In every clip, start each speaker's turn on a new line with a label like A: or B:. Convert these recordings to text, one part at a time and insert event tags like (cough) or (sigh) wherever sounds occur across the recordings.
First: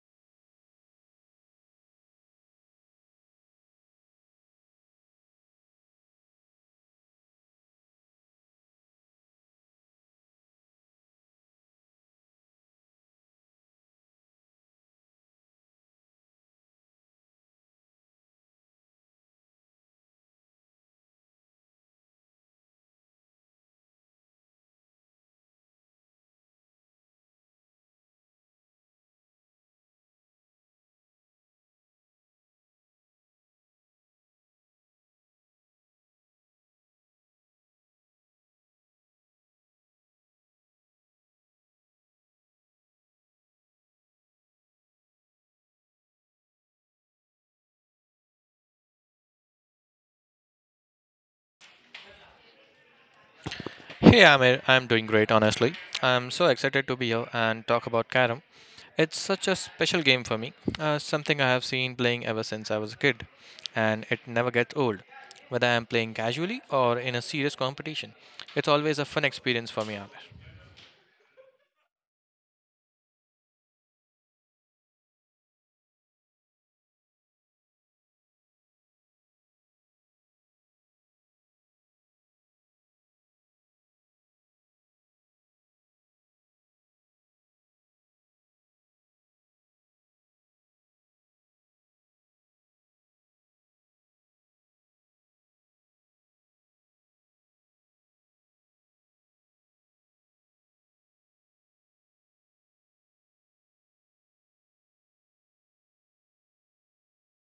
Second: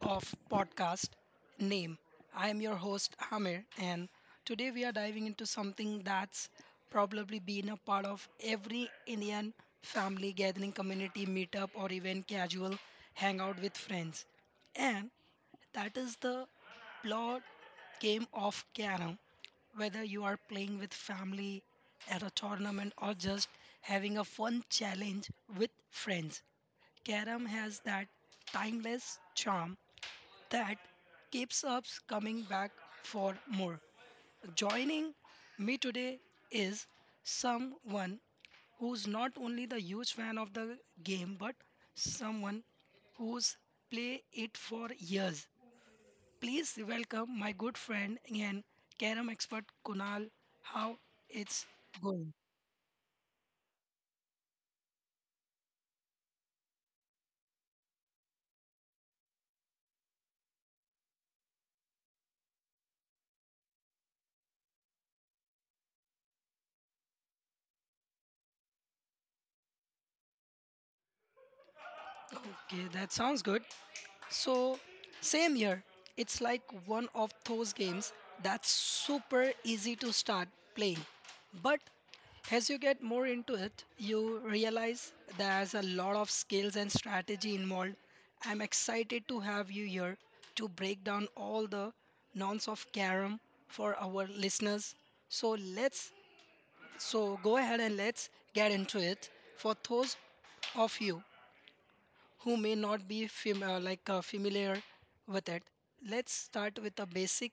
A: of podcast Name. I am your host Amir and today we are diving into something that's probably been a part of every Indian family gathering, community meetup or even casual hangout with friends. And that is the blood game of carom. Whether you are playing with family at a tournament or just having a fun challenge with friends Karam has that timeless charm that keeps us coming back for more. Joining me today is someone who's not only the huge fan of the game but someone who's played it for years. Please welcome my good friend and Karam expert Kunal. How it's going?
B: Hey Amir, I'm doing great honestly. I'm so excited to be here and talk about Karam. It's such a special game for me, something I have seen playing ever since I was a kid, and it never gets old. Whether I'm playing casually or in a serious competition, it's always a fun experience for me, Amir.
A: Okay, that sounds good. So, same here. It's like one of those games that's super easy to start playing. But as you get more into it, you realize there's a lot of skills and strategy involved. I'm excited to have you here to break down all the nonce of Karam for our listeners. So let's go ahead and let's get into it for those of you who may not be familiar with it. Let's start with the basic.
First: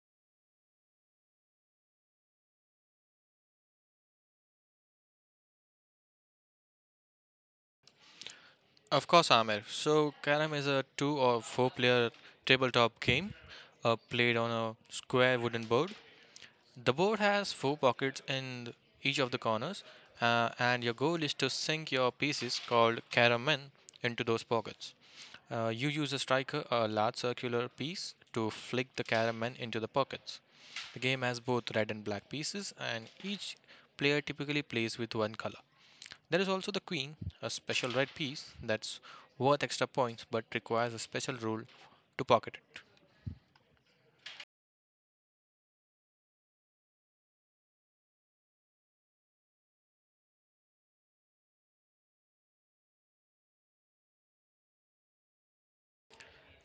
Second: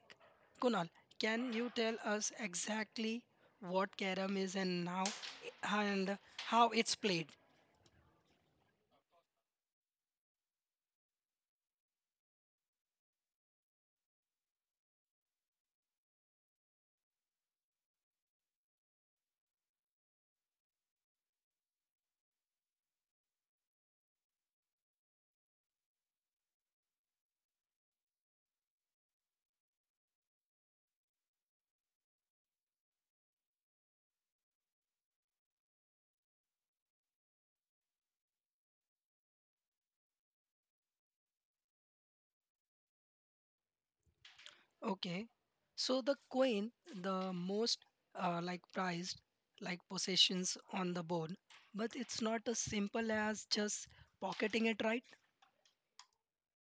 A: Kunal, can you tell us exactly what carom is and how it's played?
B: Of course, Amir. So, Karam is a two or four player tabletop game played on a square wooden board. The board has four pockets in each of the corners, and your goal is to sink your pieces called caramen into those pockets. You use a striker, a large circular piece, to flick the caramen into the pockets. The game has both red and black pieces, and each player typically plays with one color. There is also the queen, a special red piece that's worth extra points but requires a special rule to pocket.
A: Okay. So the queen, the most prized like possessions on the board, but it's not as simple as just pocketing it right.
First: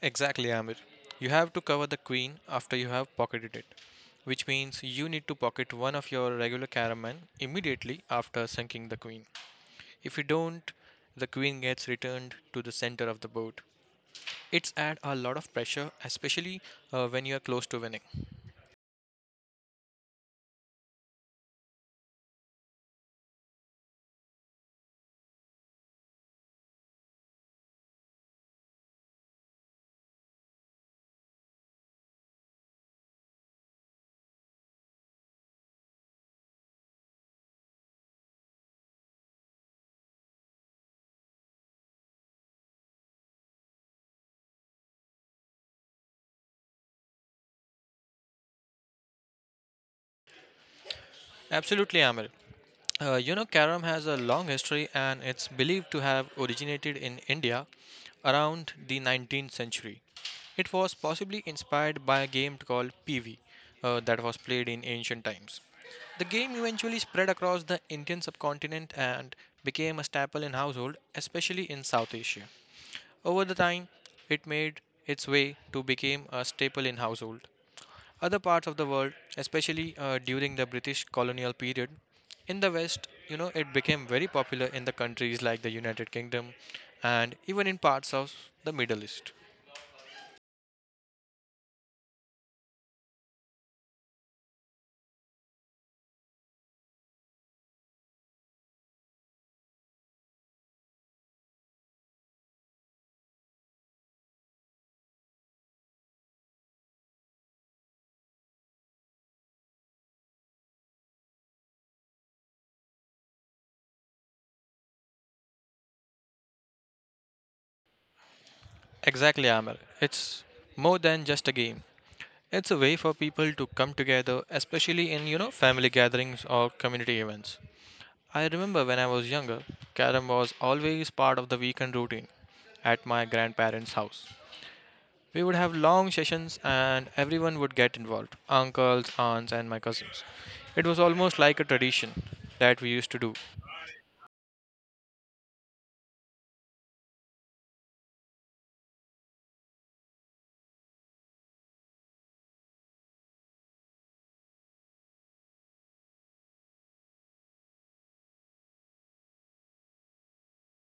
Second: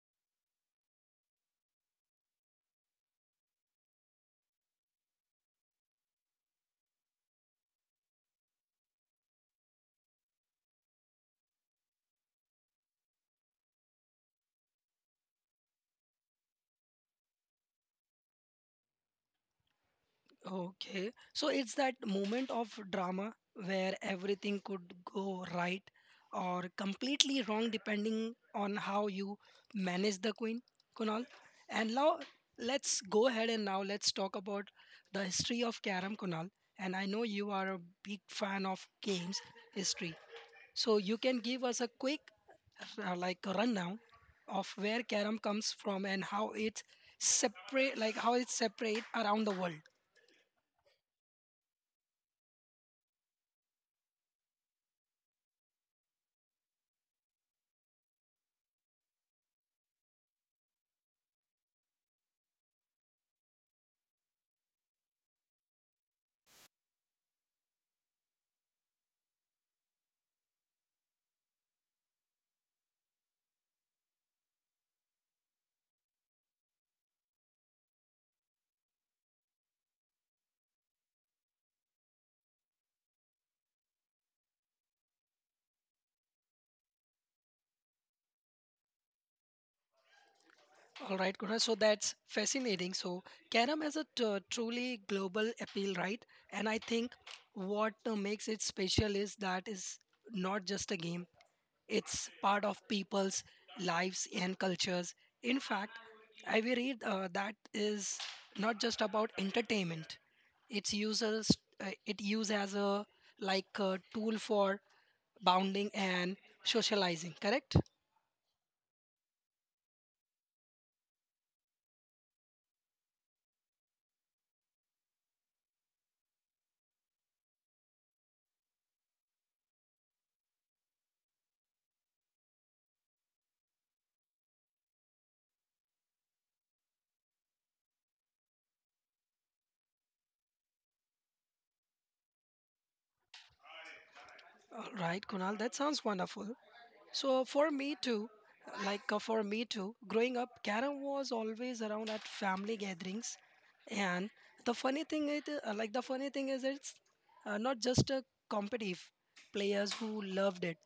B: Exactly, Amir. You have to cover the queen after you have pocketed it, which means you need to pocket one of your regular caraman immediately after sinking the queen. If you don't, the queen gets returned to the center of the board. It's add a lot of pressure, especially when you are close to winning.
A: Okay. So it's that moment of drama where everything could go right or completely wrong depending on how you manage the queen, Kunal. And now let's talk about the history of Karam, Kunal. And I know you are a big fan of games history. So you can give us a quick rundown of where Karam comes from and how it's separate around the world.
B: Absolutely, Amir. Carom has a long history and it's believed to have originated in India around the 19th century. It was possibly inspired by a game called PV that was played in ancient times. The game eventually spread across the Indian subcontinent and became a staple in household, especially in South Asia. Over the time, it made its way to become a staple in household, other parts of the world, especially during the British colonial period. In the West, it became very popular in the countries like the United Kingdom and even in parts of the Middle East.
A: All right, Kunal. So that's fascinating. So Karam has a truly global appeal, right? And I think what makes it special is that is not just a game. It's part of people's lives and cultures. In fact, I will read that is not just about entertainment. It's users. It used as a like a tool for bounding and socializing. Correct?
B: Exactly, Amir. It's more than just a game. It's a way for people to come together, especially in, family gatherings or community events. I remember when I was younger, carom was always part of the weekend routine at my grandparents' house. We would have long sessions and everyone would get involved uncles, aunts, and my cousins. It was almost like a tradition that we used to do.
A: All right, Kunal. That sounds wonderful. So for me too, growing up, carom was always around at family gatherings, and the funny thing is it's not just a competitive players who loved it.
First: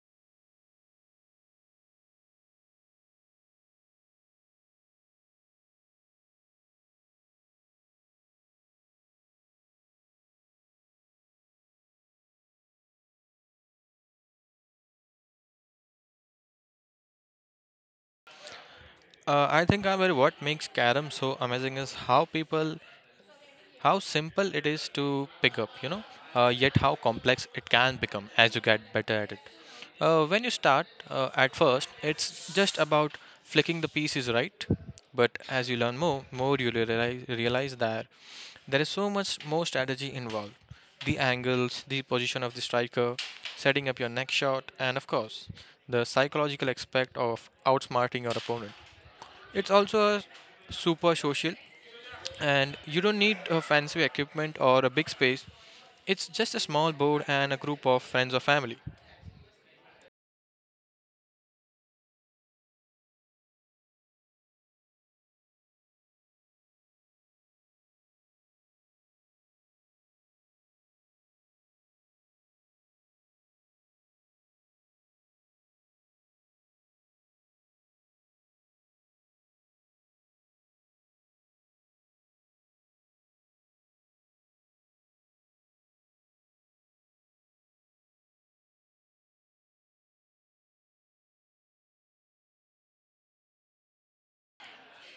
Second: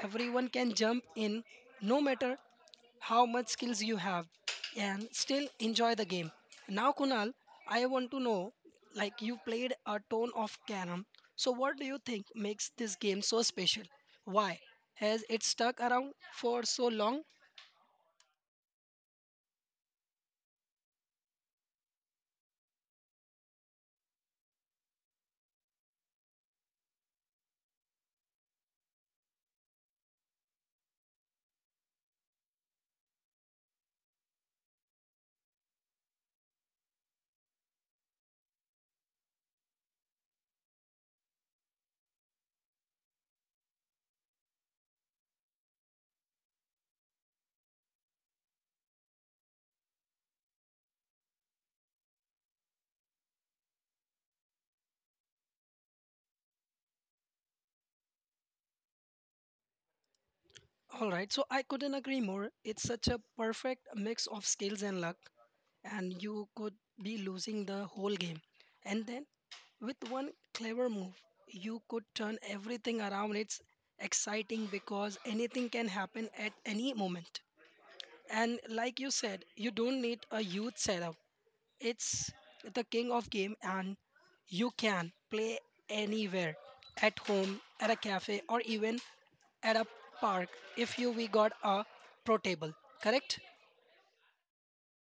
A: Everyone can jump in, no matter how much skills you have and still enjoy the game. Now, Kunal, I want to know like you played a ton of carom. So, what do you think makes this game so special? Why has it stuck around for so long?
B: I think, Amir, what makes carom so amazing is how simple it is to pick up, yet how complex it can become as you get better at it. When you start, at first, it's just about flicking the pieces right. But as you learn more, you realize that there is so much more strategy involved the angles, the position of the striker, setting up your next shot, and of course, the psychological aspect of outsmarting your opponent. It's also a super social, and you don't need a fancy equipment or a big space. It's just a small board and a group of friends or family.
A: All right, so I couldn't agree more. It's such a perfect mix of skills and luck. And you could be losing the whole game. And then, with one clever move, you could turn everything around. It's exciting because anything can happen at any moment. And like you said, you don't need a huge setup. It's the king of game, and you can play anywhere at home, at a cafe, or even at a park if you we got a pro table. Correct?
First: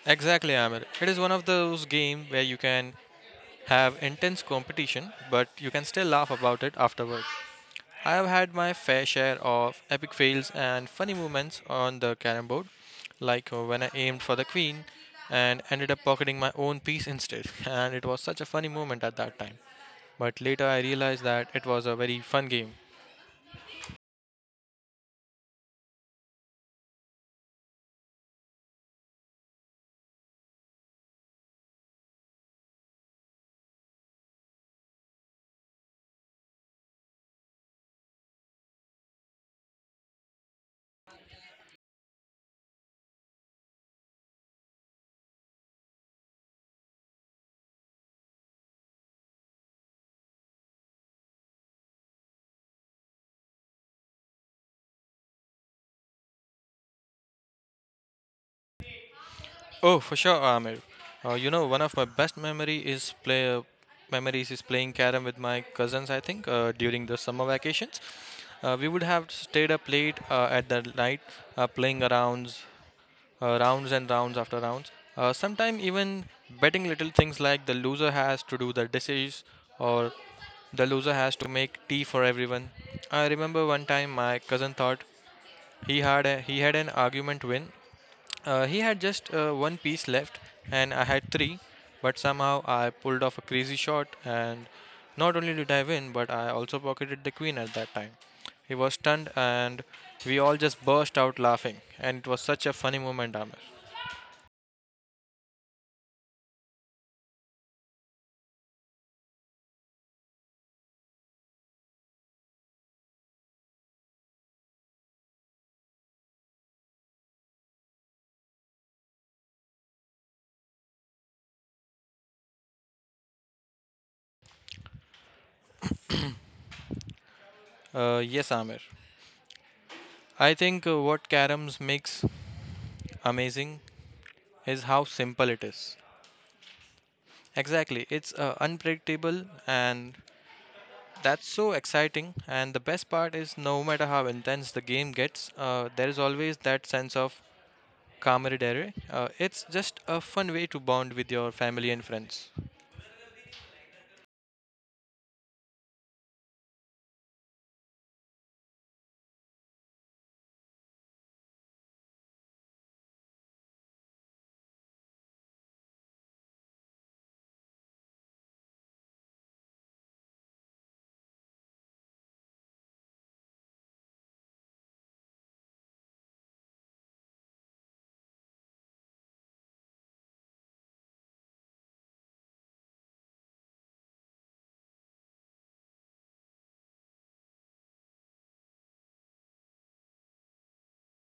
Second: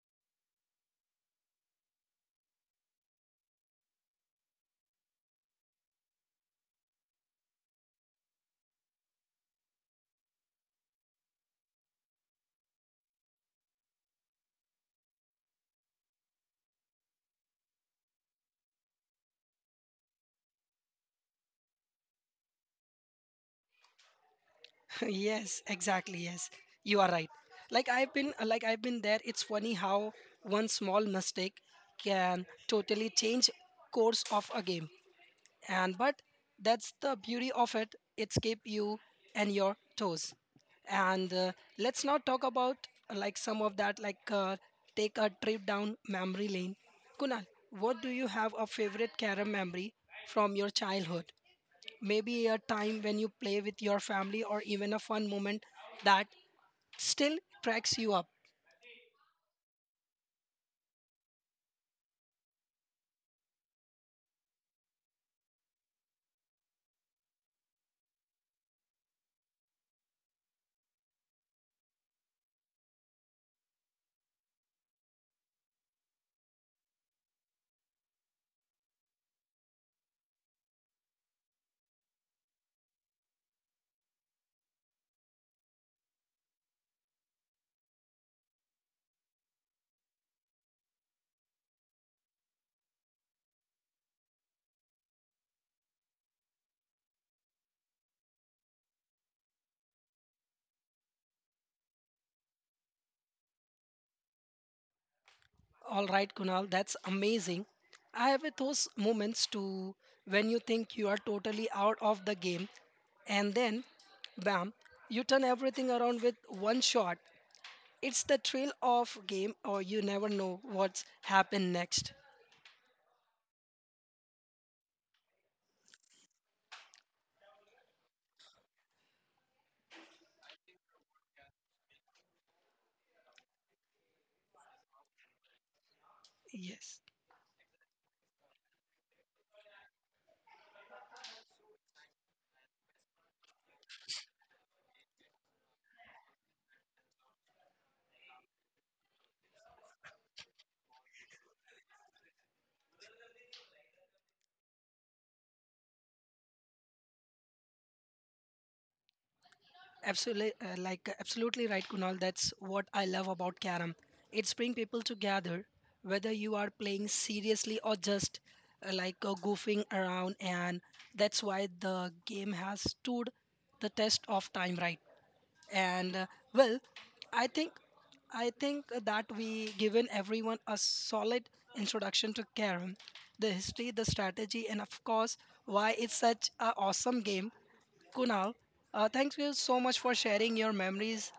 B: Exactly, Amir. It is one of those games where you can have intense competition, but you can still laugh about it afterward. I have had my fair share of epic fails and funny moments on the carom board, like when I aimed for the queen and ended up pocketing my own piece instead, (laughs) and it was such a funny moment at that time. But later I realized that it was a very fun game.
A: (laughs) Yes, exactly, yes, you are right, like I've been there. It's funny how one small mistake can totally change course of a game and but that's the beauty of it. It's keep you and your toes. And let's now talk about like some of that like take a trip down memory lane, Kunal. What do you have a favorite carom memory from your childhood, maybe a time when you play with your family or even a fun moment that still cracks you up.
B: Oh, for sure, Amir. One of my best memory is play memories is playing carom with my cousins. I think during the summer vacations, we would have stayed up late at the night playing around rounds and rounds after rounds. Sometimes even betting little things like the loser has to do the dishes or the loser has to make tea for everyone. I remember one time my cousin thought he had an argument win. He had just one piece left and I had three, but somehow I pulled off a crazy shot and not only did I win, but I also pocketed the queen at that time. He was stunned and we all just burst out laughing, and it was such a funny moment, Amir.
A: All right, Kunal, that's amazing. I have those moments too. When you think you are totally out of the game and then bam, you turn everything around with one shot. It's the thrill of game or you never know what's happened next.
B: Yes, Amir. I think what Carams makes amazing is how simple it is.
A: Yes.
B: Exactly, it's unpredictable, and that's so exciting. And the best part is, no matter how intense the game gets, there is always that sense of camaraderie. It's just a fun way to bond with your family and friends.
A: Absolutely, absolutely right, Kunal. That's what I love about Karam. It's bring people together, whether you are playing seriously or just goofing around, and that's why the game has stood the test of time, right? And well, I think I think that we given everyone a solid introduction to Karam, the history, the strategy, and of course why it's such a awesome game. Kunal, thank you so much for sharing your memories.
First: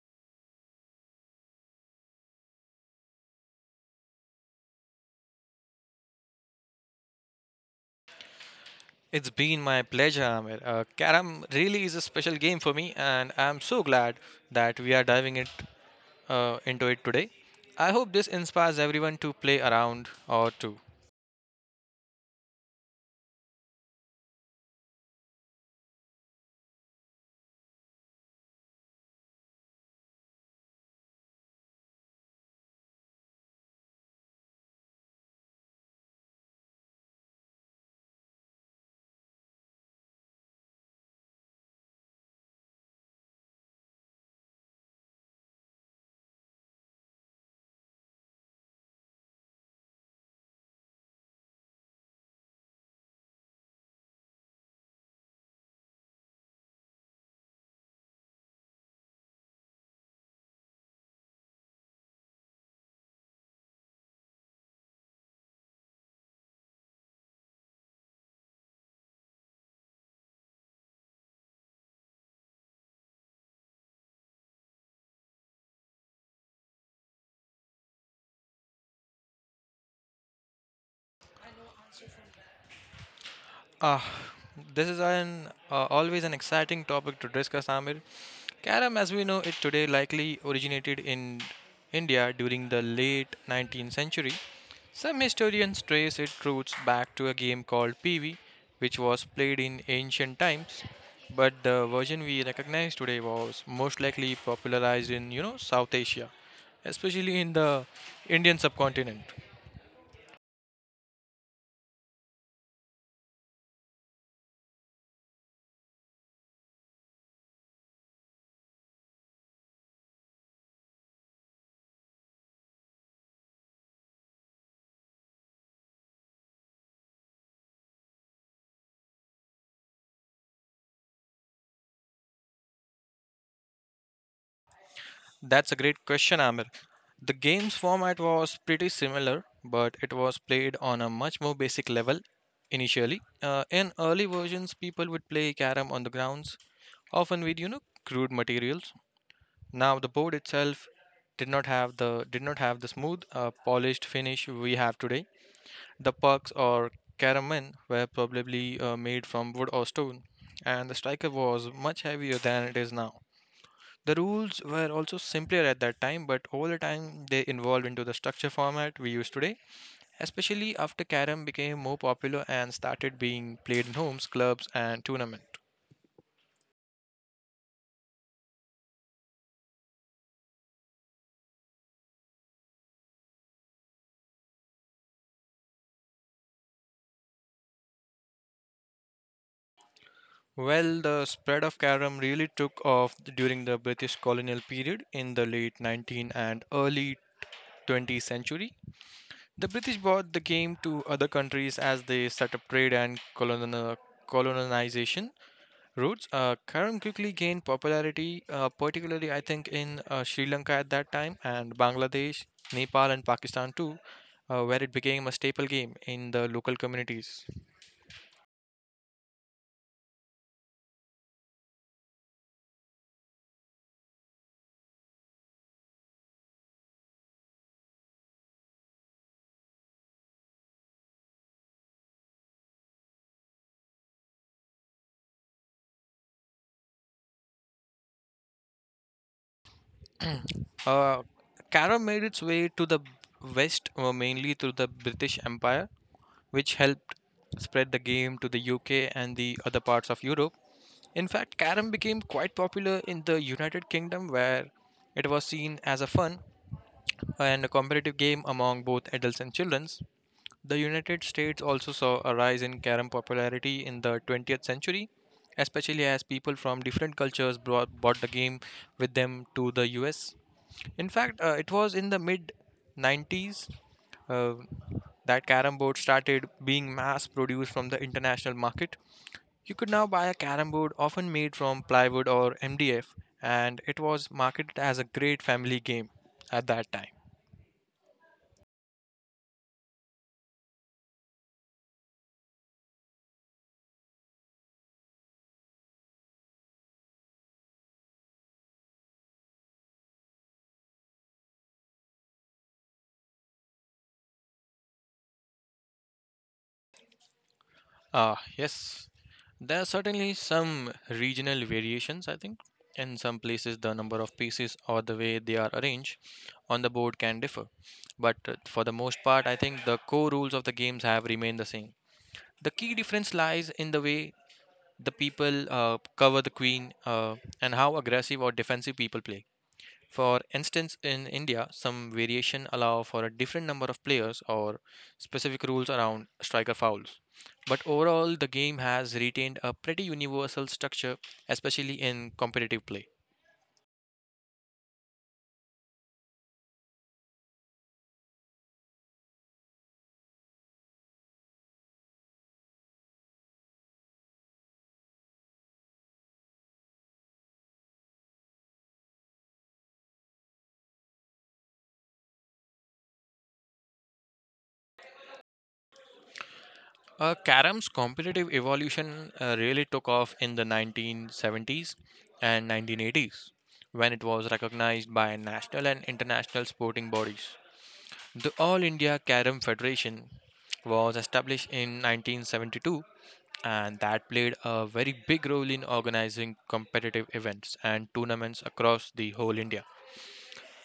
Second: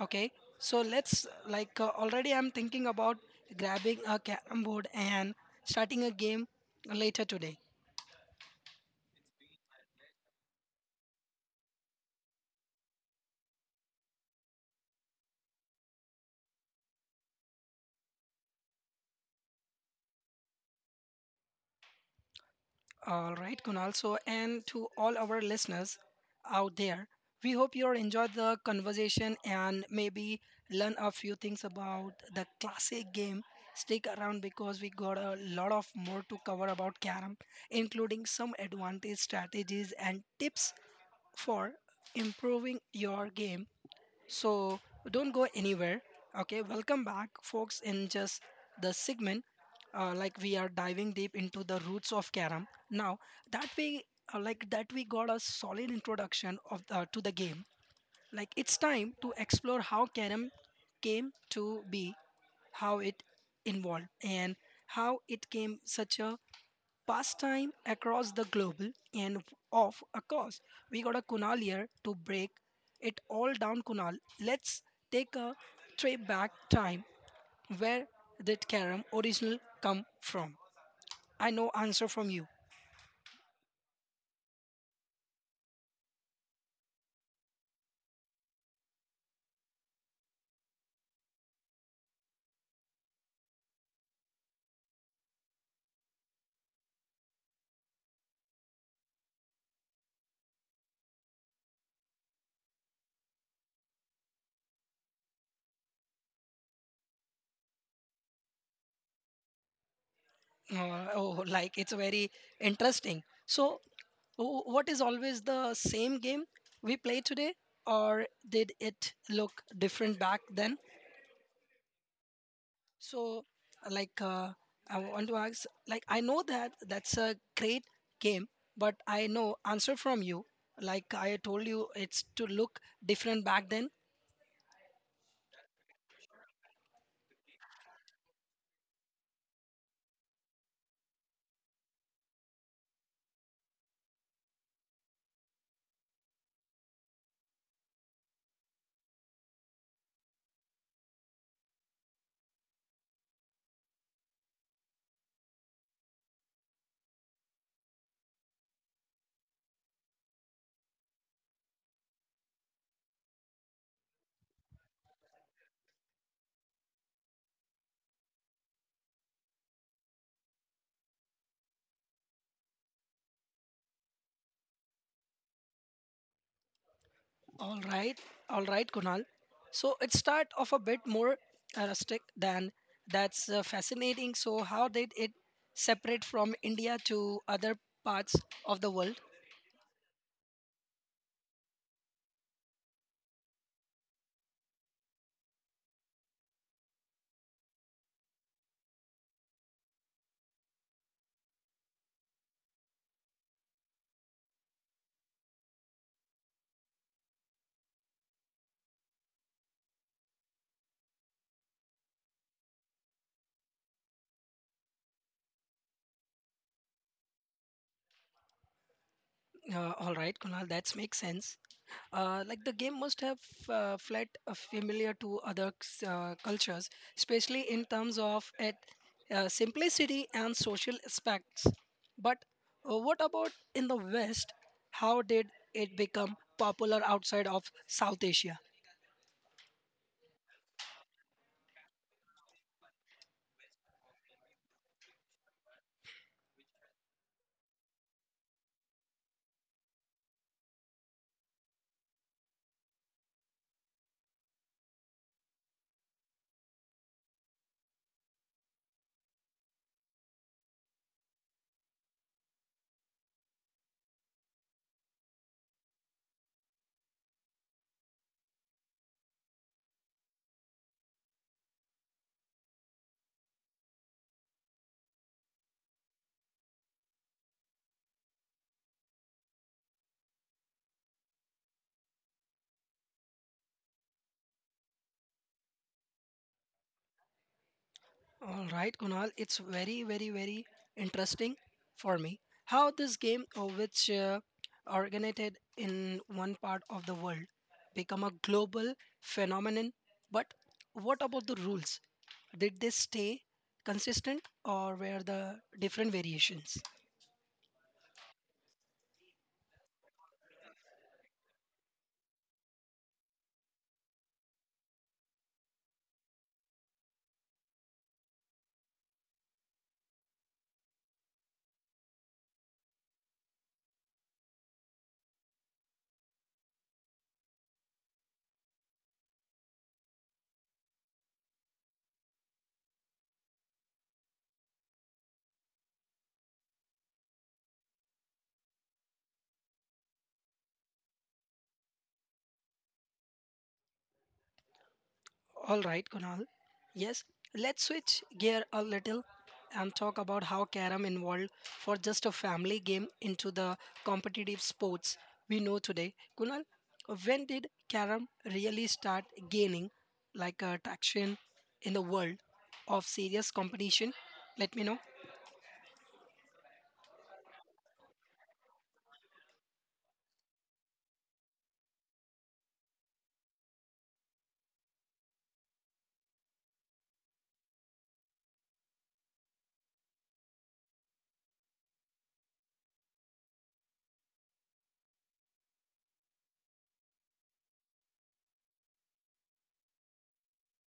A: Okay, so let's like already I'm thinking about grabbing a carom board and starting a game later today.
B: It's been my pleasure, Amir. Carom really is a special game for me, and I'm so glad that we are diving it into it today. I hope this inspires everyone to play around or to
A: All right, Kunal. So, and to all our listeners out there, we hope you enjoyed the conversation and maybe learn a few things about the classic game. Stick around because we got a lot of more to cover about carom, including some advantage strategies and tips for improving your game. So don't go anywhere. Okay, welcome back, folks, in just the segment. We are diving deep into the roots of Karam. Now that we that we got a solid introduction of to the game. Like it's time to explore how Karam came to be, how it involved, and how it came such a pastime across the global. And of a course we got a Kunal here to break it all down. Kunal, let's take a trip back time. Where did carom original come from? I know answer from you.
B: Ah, this is an always an exciting topic to discuss, Amir. Karam, as we know it today, likely originated in India during the late 19th century. Some historians trace its roots back to a game called PV, which was played in ancient times, but the version we recognize today was most likely popularized in, South Asia, especially in the Indian subcontinent.
A: It's very interesting. So what is always the same game we play today or did it look different back then? So, like, uh, I want to ask, like, I know that that's a great game, but I know answer from you. Like I told you, it's to look different back then.
B: That's a great question, Amir. The game's format was pretty similar, but it was played on a much more basic level initially. In early versions, people would play carom on the grounds, often with crude materials. Now the board itself did not have the smooth, polished finish we have today. The pucks or carom men were probably made from wood or stone, and the striker was much heavier than it is now. The rules were also simpler at that time, but over the time they evolved into the structure format we use today, especially after carom became more popular and started being played in homes, clubs, and tournament.
A: All right, all right, Kunal. So it start off a bit more rustic than that's fascinating. So how did it separate from India to other parts of the world?
B: Well, the spread of carom really took off during the British colonial period in the late 19th and early 20th century. The British brought the game to other countries as they set up trade and colonial colonization roots. Karam quickly gained popularity, particularly I think in Sri Lanka at that time and Bangladesh, Nepal, and Pakistan too, where it became a staple game in the local communities.
A: All right, Kunal, that makes sense. The game must have felt familiar to other cultures, especially in terms of its simplicity and social aspects. But what about in the West? How did it become popular outside of South Asia?
B: Uh, Karam made its way to the West mainly through the British Empire, which helped spread the game to the UK and the other parts of Europe. In fact, Karam became quite popular in the United Kingdom, where it was seen as a fun and a competitive game among both adults and children. The United States also saw a rise in carom popularity in the 20th century, especially as people from different cultures brought the game with them to the US. In fact, it was in the mid 90s uh, that carom board started being mass produced from the international market. You could now buy a carom board often made from plywood or MDF, and it was marketed as a great family game at that time.
A: All right, Kunal, it's very interesting for me how this game, which originated in one part of the world, become a global phenomenon. But what about the rules? Did they stay consistent, or were the different variations?
B: Ah, yes. There are certainly some regional variations, I think. In some places, the number of pieces or the way they are arranged on the board can differ. But for the most part, I think the core rules of the games have remained the same. The key difference lies in the way the people cover the queen and how aggressive or defensive people play. For instance, in India, some variation allow for a different number of players or specific rules around striker fouls. But overall, the game has retained a pretty universal structure, especially in competitive play.
A: All right, Kunal. Yes, let's switch gear a little and talk about how carom evolved for just a family game into the competitive sports we know today. Kunal, when did carom really start gaining like a traction in the world of serious competition? Let me know.
B: Carom's competitive evolution really took off in the 1970s and 1980s when it was recognized by national and international sporting bodies. The All India Carom Federation was established in 1972, and that played a very big role in organizing competitive events and tournaments across the whole India.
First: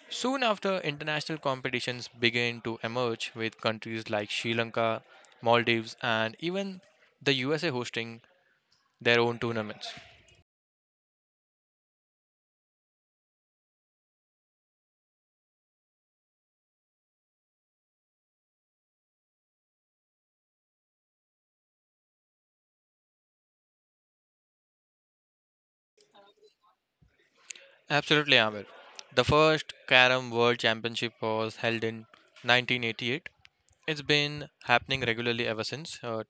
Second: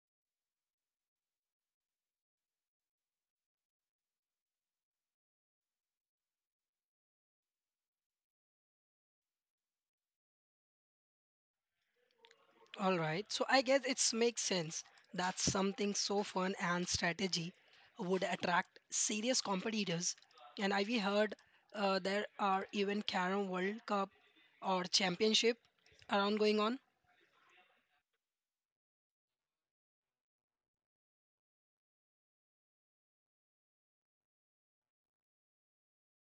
B: Soon after, international competitions began to emerge with countries like Sri Lanka, Maldives, and even the USA hosting their own tournaments.
A: All right, so I guess it makes sense that something so fun and strategy would attract serious competitors. And I we heard there are even Carom World Cup or Championship around going on.
B: Absolutely, Amir. The first Carom World Championship was held in 1988. It's been happening regularly ever since.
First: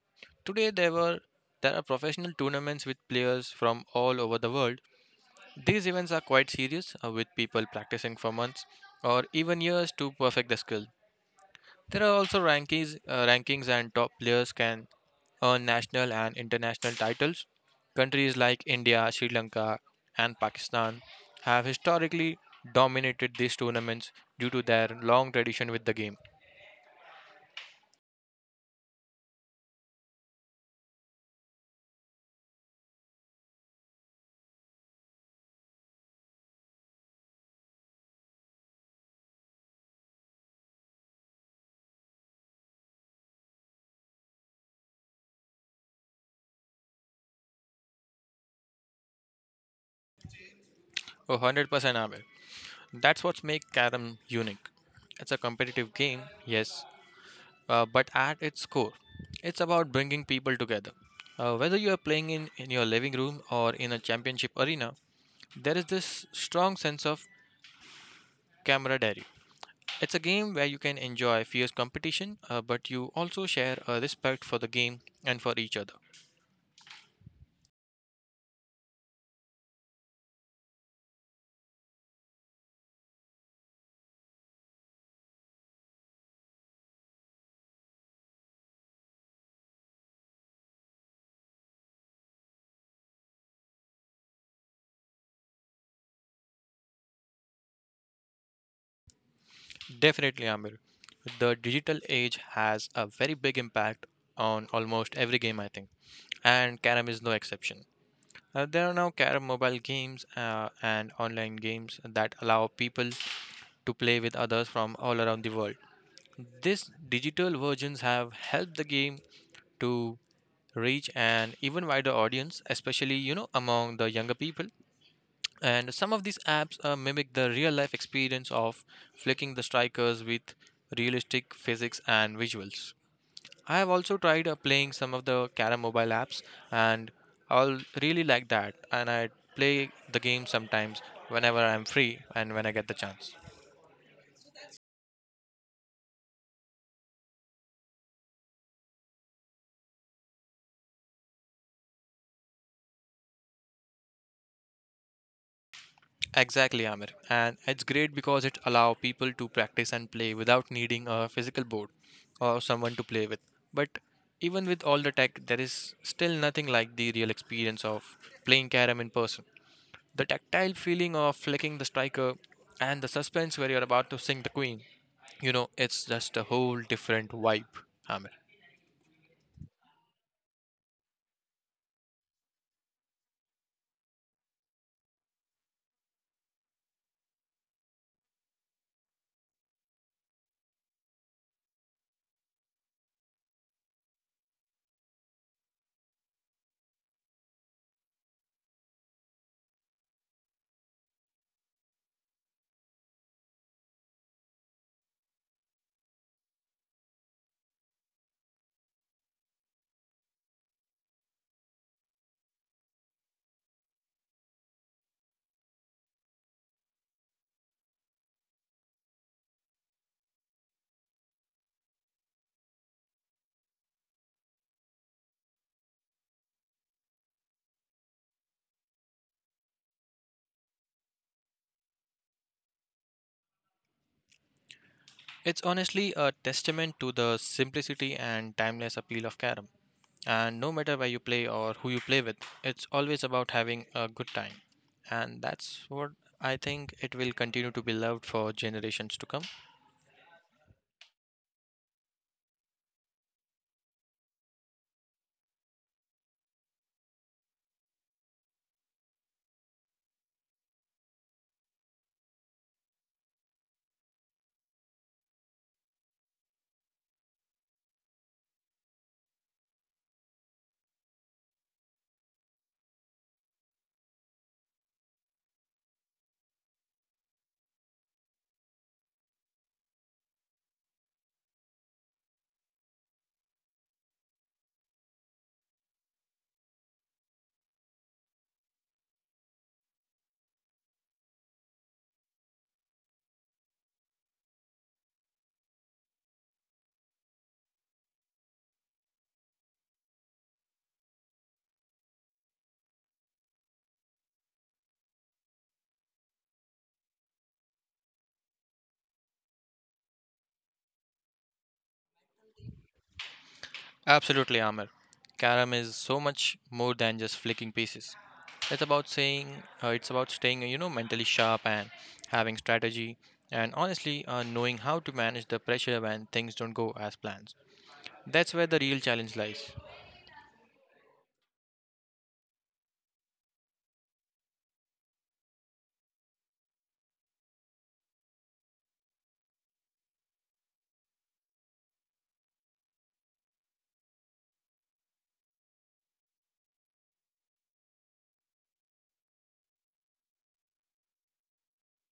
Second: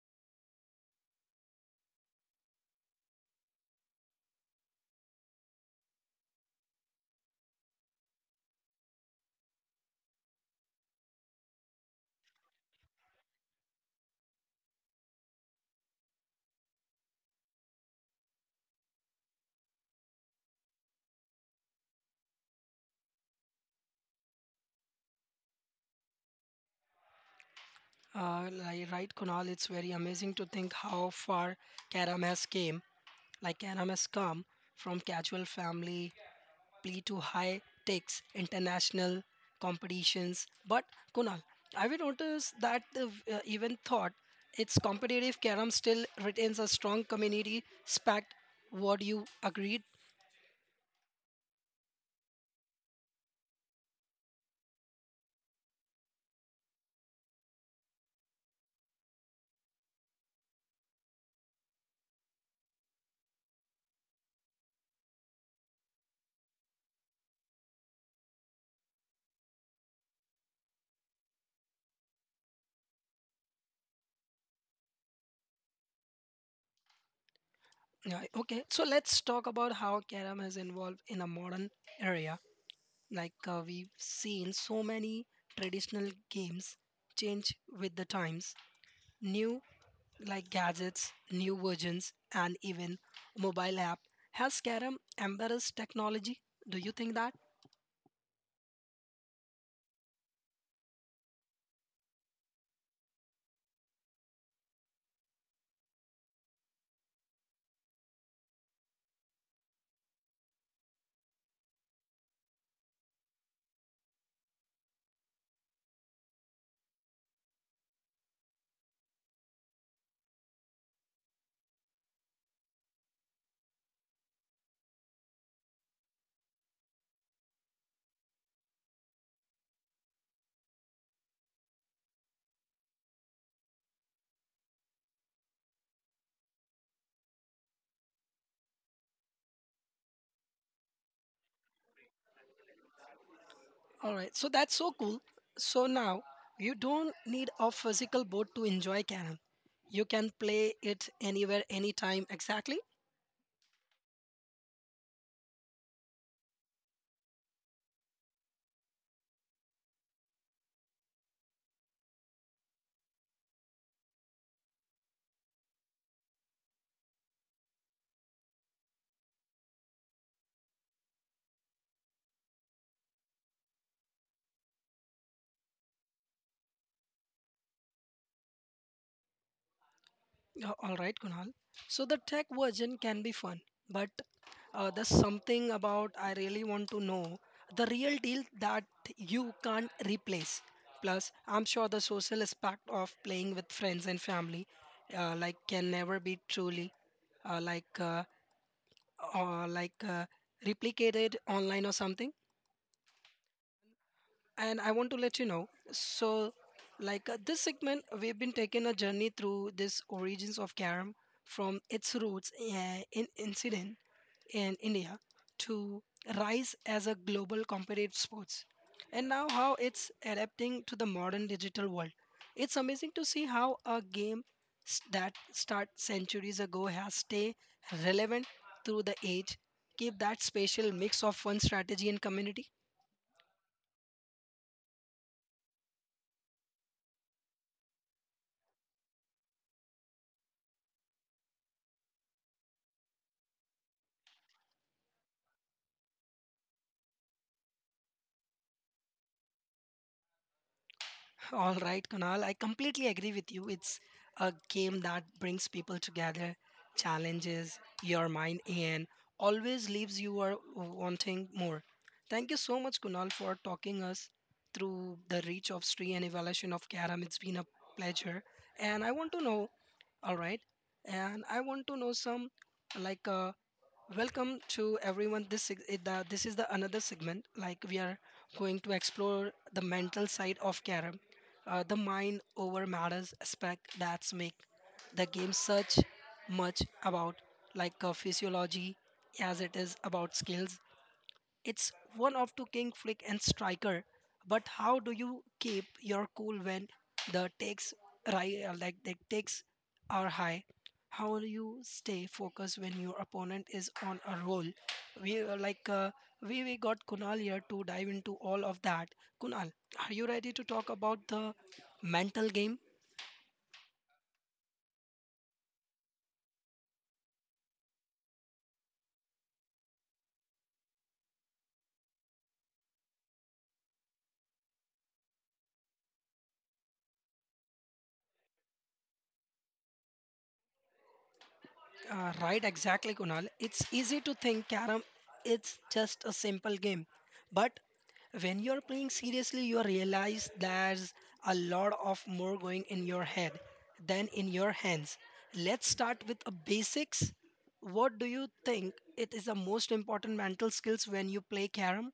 B: Today, there are professional tournaments with players from all over the world. These events are quite serious, with people practicing for months or even years to perfect the skill. There are also rankings and top players can earn national and international titles. Countries like India, Sri Lanka, and Pakistan have historically dominated these tournaments due to their long tradition with the game.
A: Right, Kunal, it's very amazing to think how far Carom has came. Like Carom has come from casual family plea to high stakes international competitions. But Kunal, have you noticed that the even thought its competitive carom still retains a strong community aspect? What you agreed?
B: Oh, 100% Amir. That's what makes Karam unique. It's a competitive game, yes, but at its core, it's about bringing people together. Whether you are playing in your living room or in a championship arena, there is this strong sense of Camaraderie. It's a game where you can enjoy fierce competition, but you also share a respect for the game and for each other.
A: Yeah, okay, so let's talk about how carom has evolved in a modern area. We've seen so many traditional games change with the times. New like gadgets, new versions, and even mobile app. Has Karam embarrassed technology? Do you think that?
B: Definitely, Amir. The digital age has a very big impact on almost every game, I think, and Carom is no exception. There are now Carom mobile games and online games that allow people to play with others from all around the world. These digital versions have helped the game to reach an even wider audience, especially you know among the younger people, and some of these apps mimic the real life experience of flicking the strikers with realistic physics and visuals. I have also tried playing some of the carom mobile apps, and I'll really like that, and I play the game sometimes whenever I'm free and when I get the chance.
A: All right, so that's so cool. So now you don't need a physical board to enjoy Karam. You can play it anywhere, anytime, exactly.
B: Exactly, Amir. And it's great because it allows people to practice and play without needing a physical board or someone to play with. But even with all the tech, there is still nothing like the real experience of playing carom in person. The tactile feeling of flicking the striker and the suspense where you're about to sink the queen. You know, it's just a whole different vibe, Amir.
A: All right, Kunal. So the tech version can be fun, but there's something about I really want to know the real deal that you can't replace. Plus, I'm sure the social aspect of playing with friends and family, can never be truly like or like replicated online or something. And I want to let you know. So, this segment, we've been taking a journey through this origins of Karam from its roots in incident in India to rise as a global competitive sports, and now how it's adapting to the modern digital world. It's amazing to see how a game that start centuries ago has stay relevant through the age. Keep that special mix of fun strategy and community.
B: It's honestly a testament to the simplicity and timeless appeal of carom. And no matter where you play or who you play with, it's always about having a good time. And that's what I think it will continue to be loved for generations to come.
A: All right, Kunal, I completely agree with you. It's a game that brings people together, challenges your mind, and always leaves you are wanting more. Thank you so much, Kunal, for talking us through the reach of Sri and evaluation of Karam. It's been a pleasure. And I want to know, all right, and I want to know some like uh, Welcome to everyone. This is this is the another segment. Like we are going to explore the mental side of carom, the mind over matters aspect that's make the game such much about physiology as it is about skills it's one of two king flick and striker. But how do you keep your cool when the takes the takes are high? How do you stay focused when your opponent is on a roll? We like we got Kunal here to dive into all of that. Kunal, are you ready to talk about the mental game?
B: Absolutely, Amir. Karam is so much more than just flicking pieces. It's about saying, it's about staying, you know, mentally sharp and having strategy, and honestly, knowing how to manage the pressure when things don't go as planned. That's where the real challenge lies.
A: Right, exactly, Kunal. It's easy to think Karam it's just a simple game. But when you're playing seriously, you realize there's a lot of more going in your head than in your hands. Let's start with the basics. What do you think it is the most important mental skills when you play Karam?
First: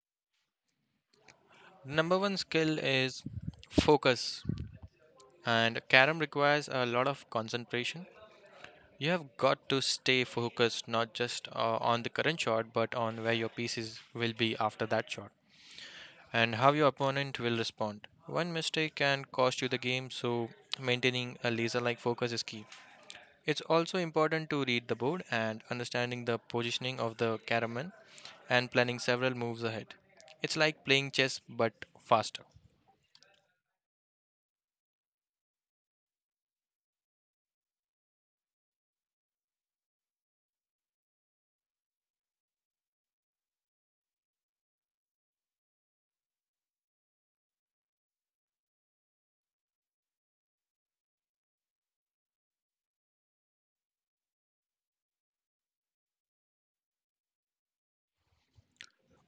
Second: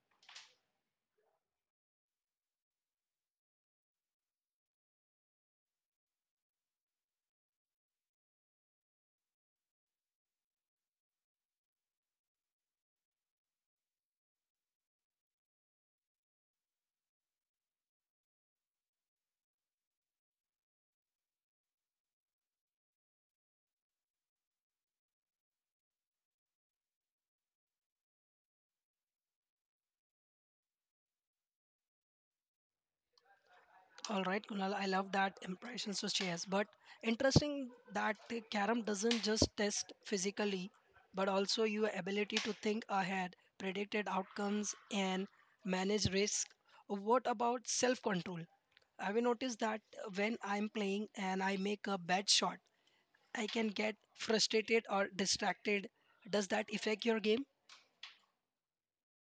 B: Number one skill is focus, and Karam requires a lot of concentration. You have got to stay focused not just on the current shot, but on where your pieces will be after that shot and how your opponent will respond. One mistake can cost you the game, so maintaining a laser like focus is key. It's also important to read the board and understanding the positioning of the caraman and planning several moves ahead. It's like playing chess but faster.
A: All right, Kunal, I love that impressions to chess. But interesting that the carom doesn't just test physically, but also your ability to think ahead, predicted outcomes, and manage risk. What about self-control? I've noticed that when I'm playing and I make a bad shot, I can get frustrated or distracted. Does that affect your game?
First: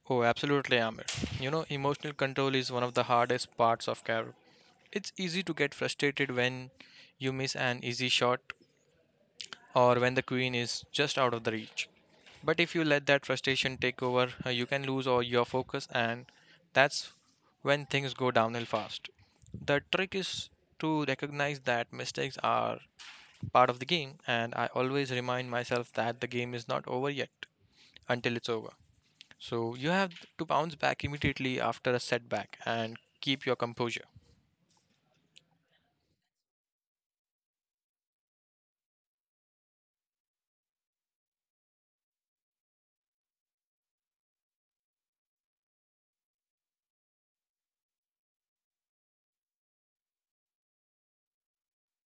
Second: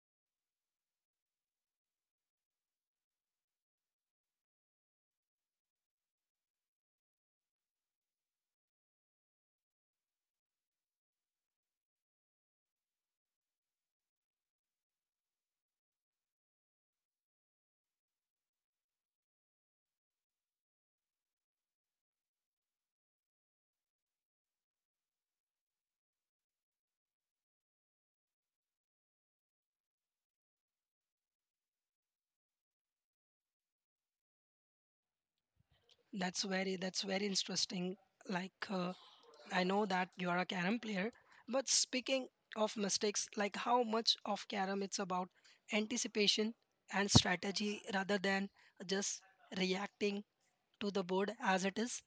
B: Oh, absolutely, Amir. You know, emotional control is one of the hardest parts of Carrom. It's easy to get frustrated when you miss an easy shot or when the queen is just out of the reach. But if you let that frustration take over, you can lose all your focus, and that's when things go downhill fast. The trick is to recognize that mistakes are part of the game, and I always remind myself that the game is not over yet until it's over. So you have to bounce back immediately after a setback and keep your composure.
A: That's very interesting. Like uh, I know that you are a carom player, but speaking of mistakes, like how much of carom it's about anticipation and strategy rather than just reacting to the board as it is.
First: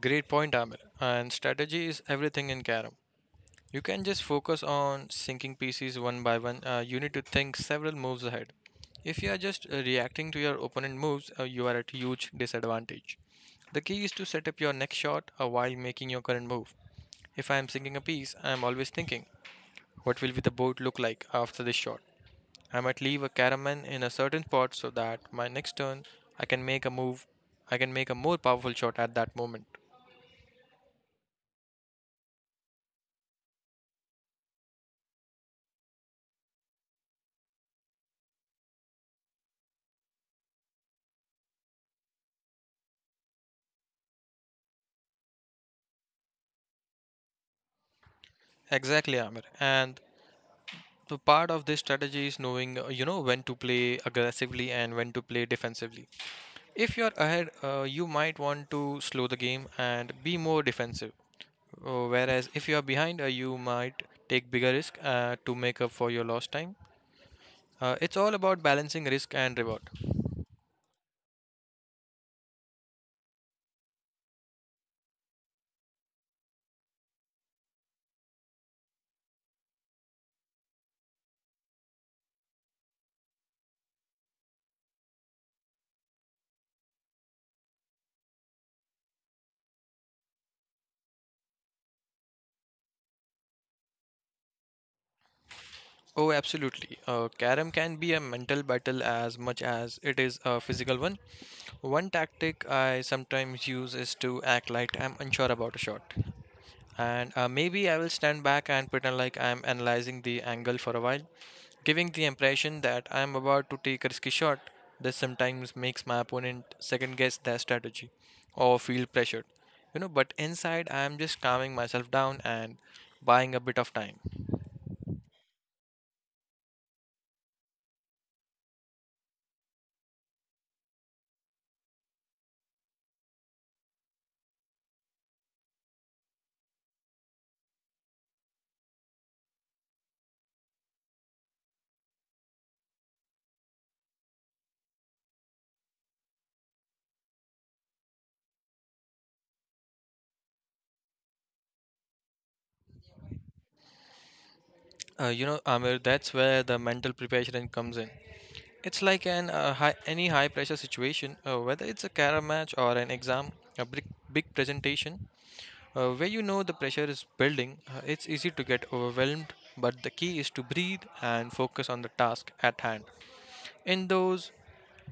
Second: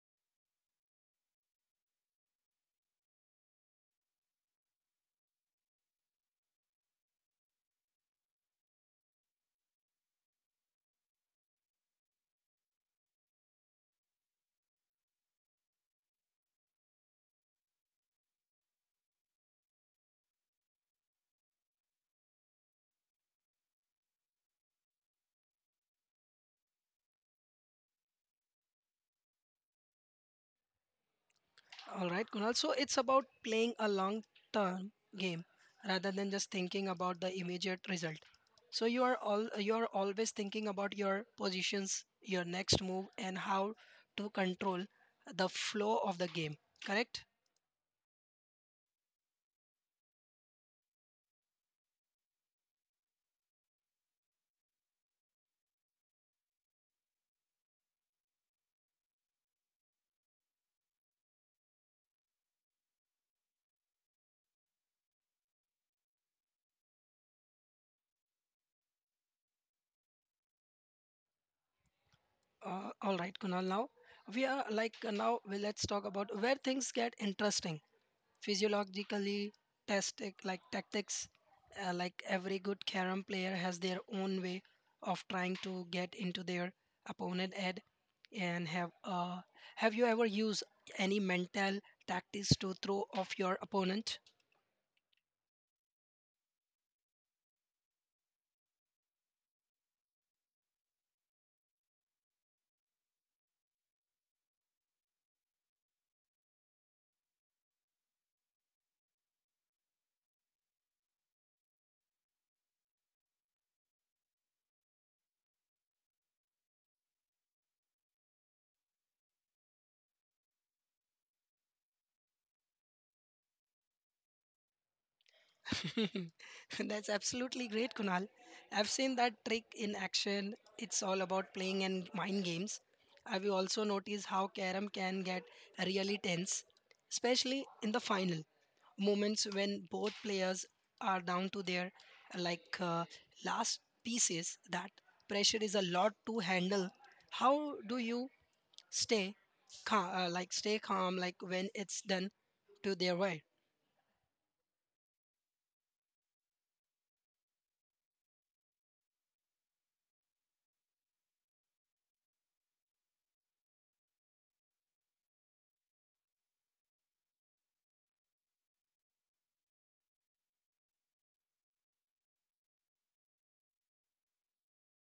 B: Great point, Amir. And strategy is everything in Carom. You can just focus on sinking pieces one by one. You need to think several moves ahead. If you are just reacting to your opponent moves, you are at huge disadvantage. The key is to set up your next shot while making your current move. If I am sinking a piece, I am always thinking, what will be the board look like after this shot? I might leave a caraman in a certain spot so that my next turn I can make a move, I can make a more powerful shot at that moment.
A: All right, Kunal. So it's about playing a long term game rather than just thinking about the immediate result. So you are always thinking about your positions, your next move, and how to control the flow of the game. Correct?
B: Exactly, Amir. And so part of this strategy is knowing, you know, when to play aggressively and when to play defensively. If you're ahead, you might want to slow the game and be more defensive. Whereas if you are behind, you might take bigger risk to make up for your lost time. It's all about balancing risk and reward.
A: All right, Kunal. Now we are like now we let's talk about where things get interesting physiologically test it like tactics like every good carom player has their own way of trying to get into their opponent head and have you ever used any mental tactics to throw off your opponent
B: Oh, absolutely. Karam can be a mental battle as much as it is a physical one. One tactic I sometimes use is to act like I'm unsure about a shot. And maybe I will stand back and pretend like I'm analyzing the angle for a while, giving the impression that I'm about to take a risky shot. This sometimes makes my opponent second guess their strategy or feel pressured. You know, but inside I'm just calming myself down and buying a bit of time.
A: (laughs) That's absolutely great, Kunal. I've seen that trick in action. It's all about playing and mind games. Have you also noticed how Karam can get really tense, especially in the final moments when both players are down to their like uh, last pieces? That pressure is a lot to handle. How do you stay calm, like when it's done to their way?
B: You know, Amir, that's where the mental preparation comes in. It's like any high pressure situation, whether it's a carom match or an exam, a big, big presentation. Where you know the pressure is building, it's easy to get overwhelmed, but the key is to breathe and focus on the task at hand. In those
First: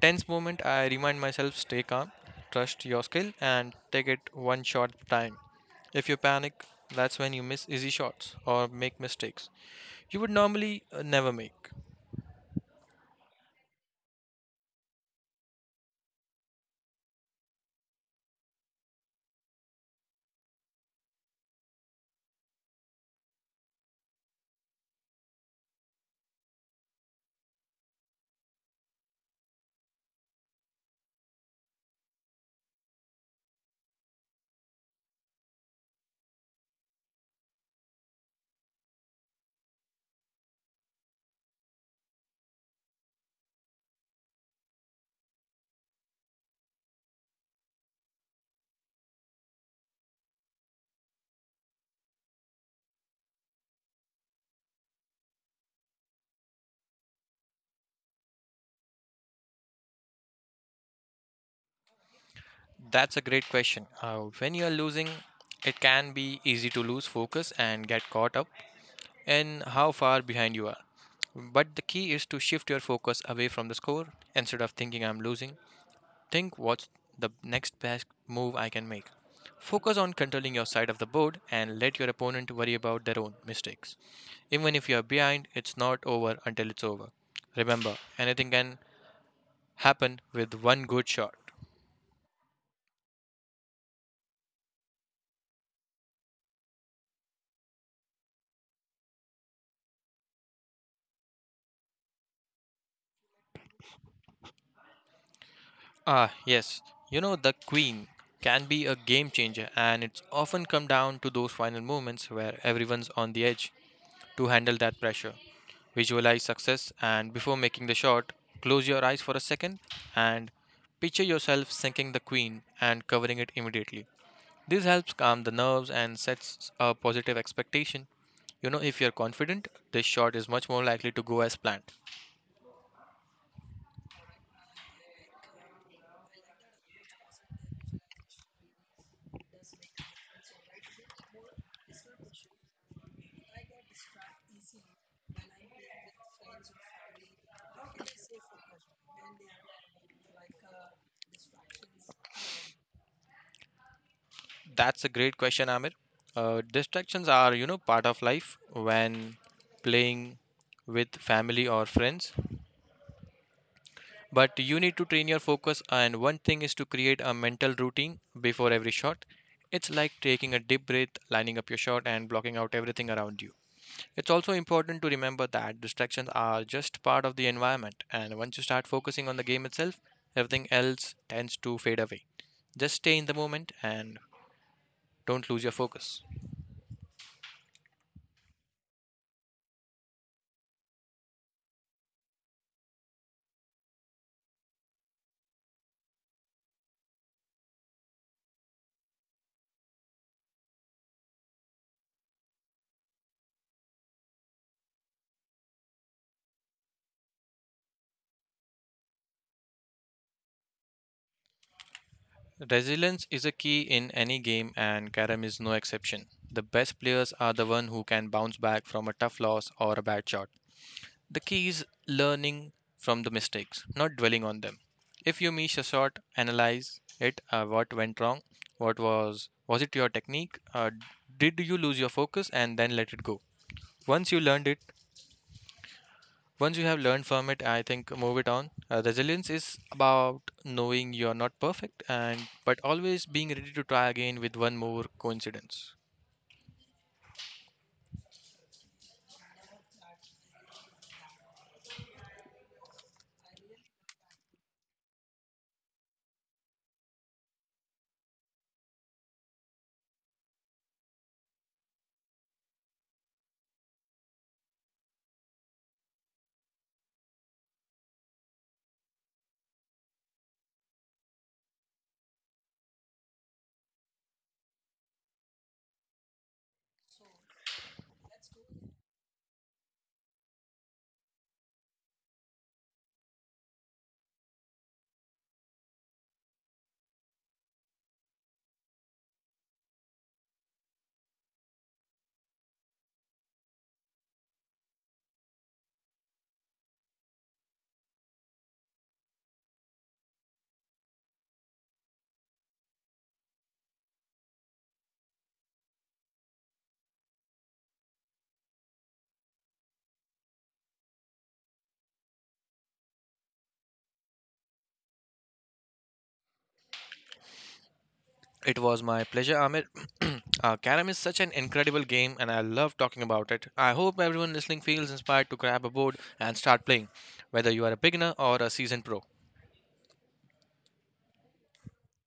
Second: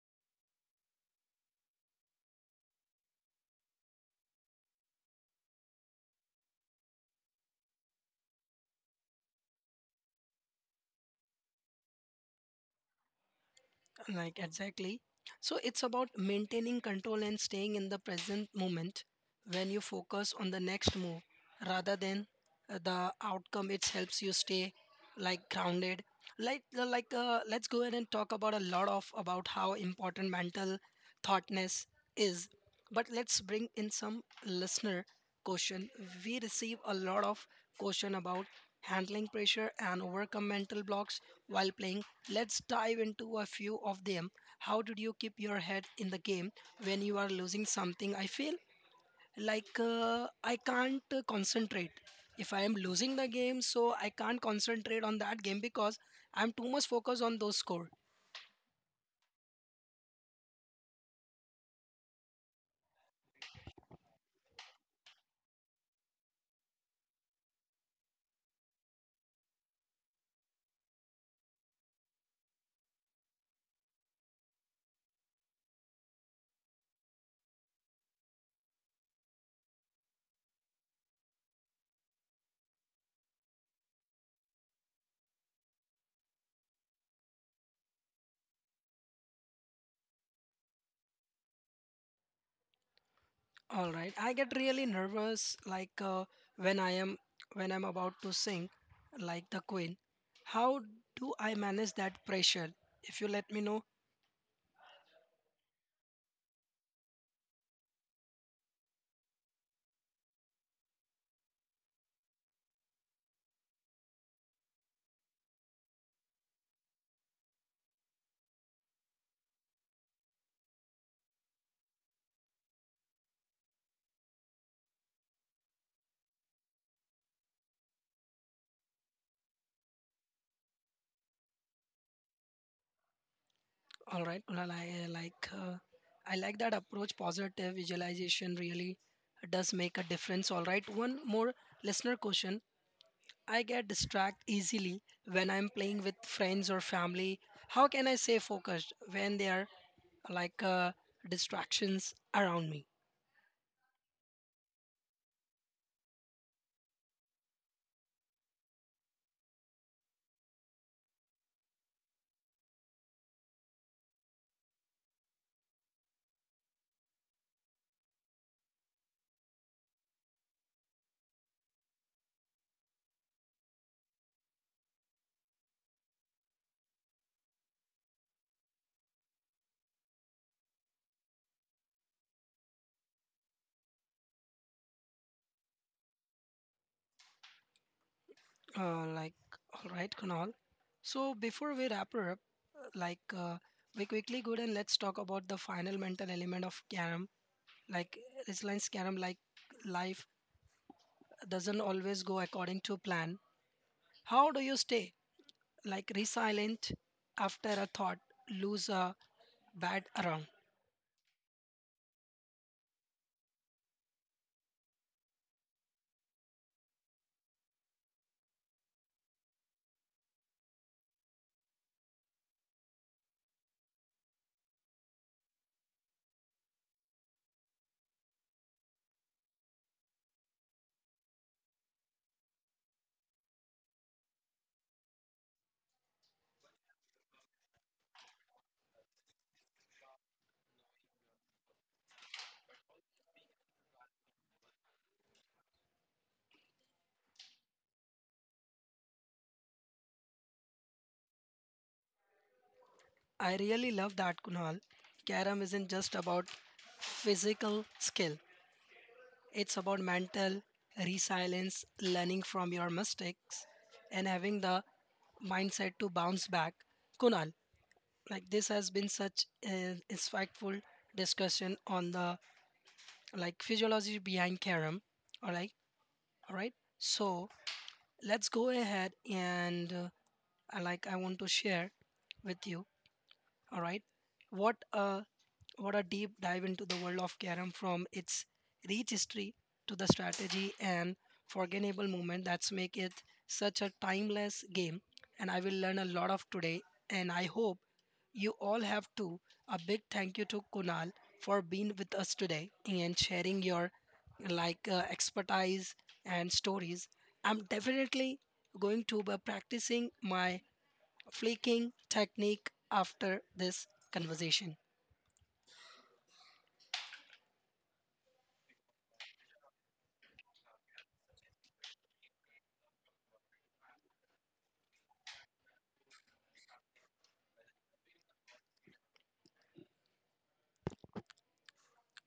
B: tense moments, I remind myself stay calm, trust your skill, and take it one shot at a time. If you panic, that's when you miss easy shots or make mistakes you would normally never make.
A: Like, exactly. So it's about maintaining control and staying in the present moment when you focus on the next move rather than the outcome. It helps you stay like grounded. Let's go ahead and talk about a lot of about how important mental thoughtness is. But let's bring in some listener question. We receive a lot of question about handling pressure and overcome mental blocks while playing Let's dive into a few of them. How did you keep your head in the game when you are losing something? I feel I can't concentrate. If I am losing the game, so I can't concentrate on that game because I'm too much focused on those score.
B: That's a great question. When you are losing, it can be easy to lose focus and get caught up and how far behind you are. But the key is to shift your focus away from the score, instead of thinking I'm losing. Think what's the next best move I can make. Focus on controlling your side of the board and let your opponent worry about their own mistakes. Even if you are behind, it's not over until it's over. Remember, anything can happen with one good shot.
A: All right, I get really nervous when I am when I'm about to sing like the queen. How do I manage that pressure? If you let me know
B: Ah, yes, you know, the queen can be a game changer, and it's often come down to those final moments where everyone's on the edge. To handle that pressure. Visualize success, and before making the shot, close your eyes for a second and picture yourself sinking the queen and covering it immediately. This helps calm the nerves and sets a positive expectation. You know, if you're confident, this shot is much more likely to go as planned.
A: All right, Kunal, I like that approach. Positive visualization really does make a difference. All right, one more listener question. I get distracted easily when I'm playing with friends or family. How can I stay focused when there are like uh, distractions around me?
B: That's a great question, Amir. Distractions are, you know, part of life when playing with family or friends. But you need to train your focus, and one thing is to create a mental routine before every shot. It's like taking a deep breath, lining up your shot, and blocking out everything around you. It's also important to remember that distractions are just part of the environment, and once you start focusing on the game itself, everything else tends to fade away. Just stay in the moment and don't lose your focus.
A: Uh, like, all right, Kunal. So before we wrap her up, like uh, we quickly go and let's talk about the final mental element of Karam, like Resilience Karam, like life doesn't always go according to plan, how do you stay like resilient after a thought lose a bad round?
B: Resilience is a key in any game, and Karam is no exception. The best players are the one who can bounce back from a tough loss or a bad shot. The key is learning from the mistakes, not dwelling on them. If you miss a shot, analyze it. What went wrong? What was it your technique? Did you lose your focus and then let it go? Once you learned it, once you have learned from it, I think move it on. Resilience is about knowing you are not perfect and but always being ready to try again with one more coincidence.
A: I really love that Kunal. Karam isn't just about physical skill. It's about mental resilience, learning from your mistakes and having the mindset to bounce back. Kunal, like this has been such an insightful discussion on the like physiology behind Karam. All right, all right. So let's go ahead and I like I want to share with you. All right, what a what a deep dive into the world of Karam from its rich history to the strategy and forgettable moment that's make it such a timeless game. And I will learn a lot of today. And I hope you all have to. A big thank you to Kunal for being with us today and sharing your expertise and stories. I'm definitely going to be practicing my flicking technique after this conversation.
B: It was my pleasure, Amir. (clears throat) Carrom is such an incredible game, and I love talking about it. I hope everyone listening feels inspired to grab a board and start playing, whether you are a beginner or a seasoned pro.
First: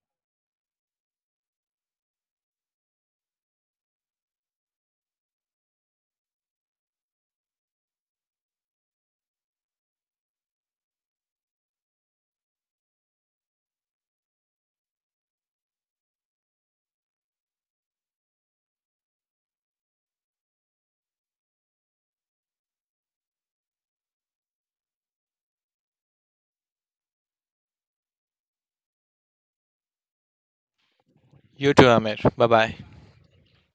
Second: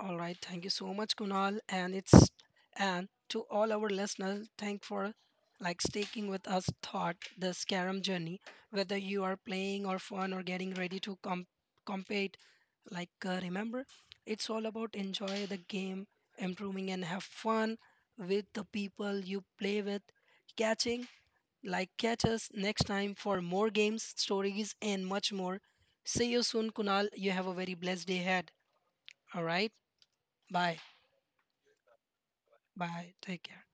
A: All right, thank you so much, Kunal, and it's and to all our listeners, thank for like sticking with us thought the scarum journey whether you are playing or fun or getting ready to compete Like, remember, it's all about enjoy the game, improving, and have fun with the people you play with. Catching, catch us next time for more games, stories, and much more. See you soon, Kunal. You have a very blessed day ahead. All right. Bye.
B: You too, Amir. Bye bye.
A: Bye. Take care.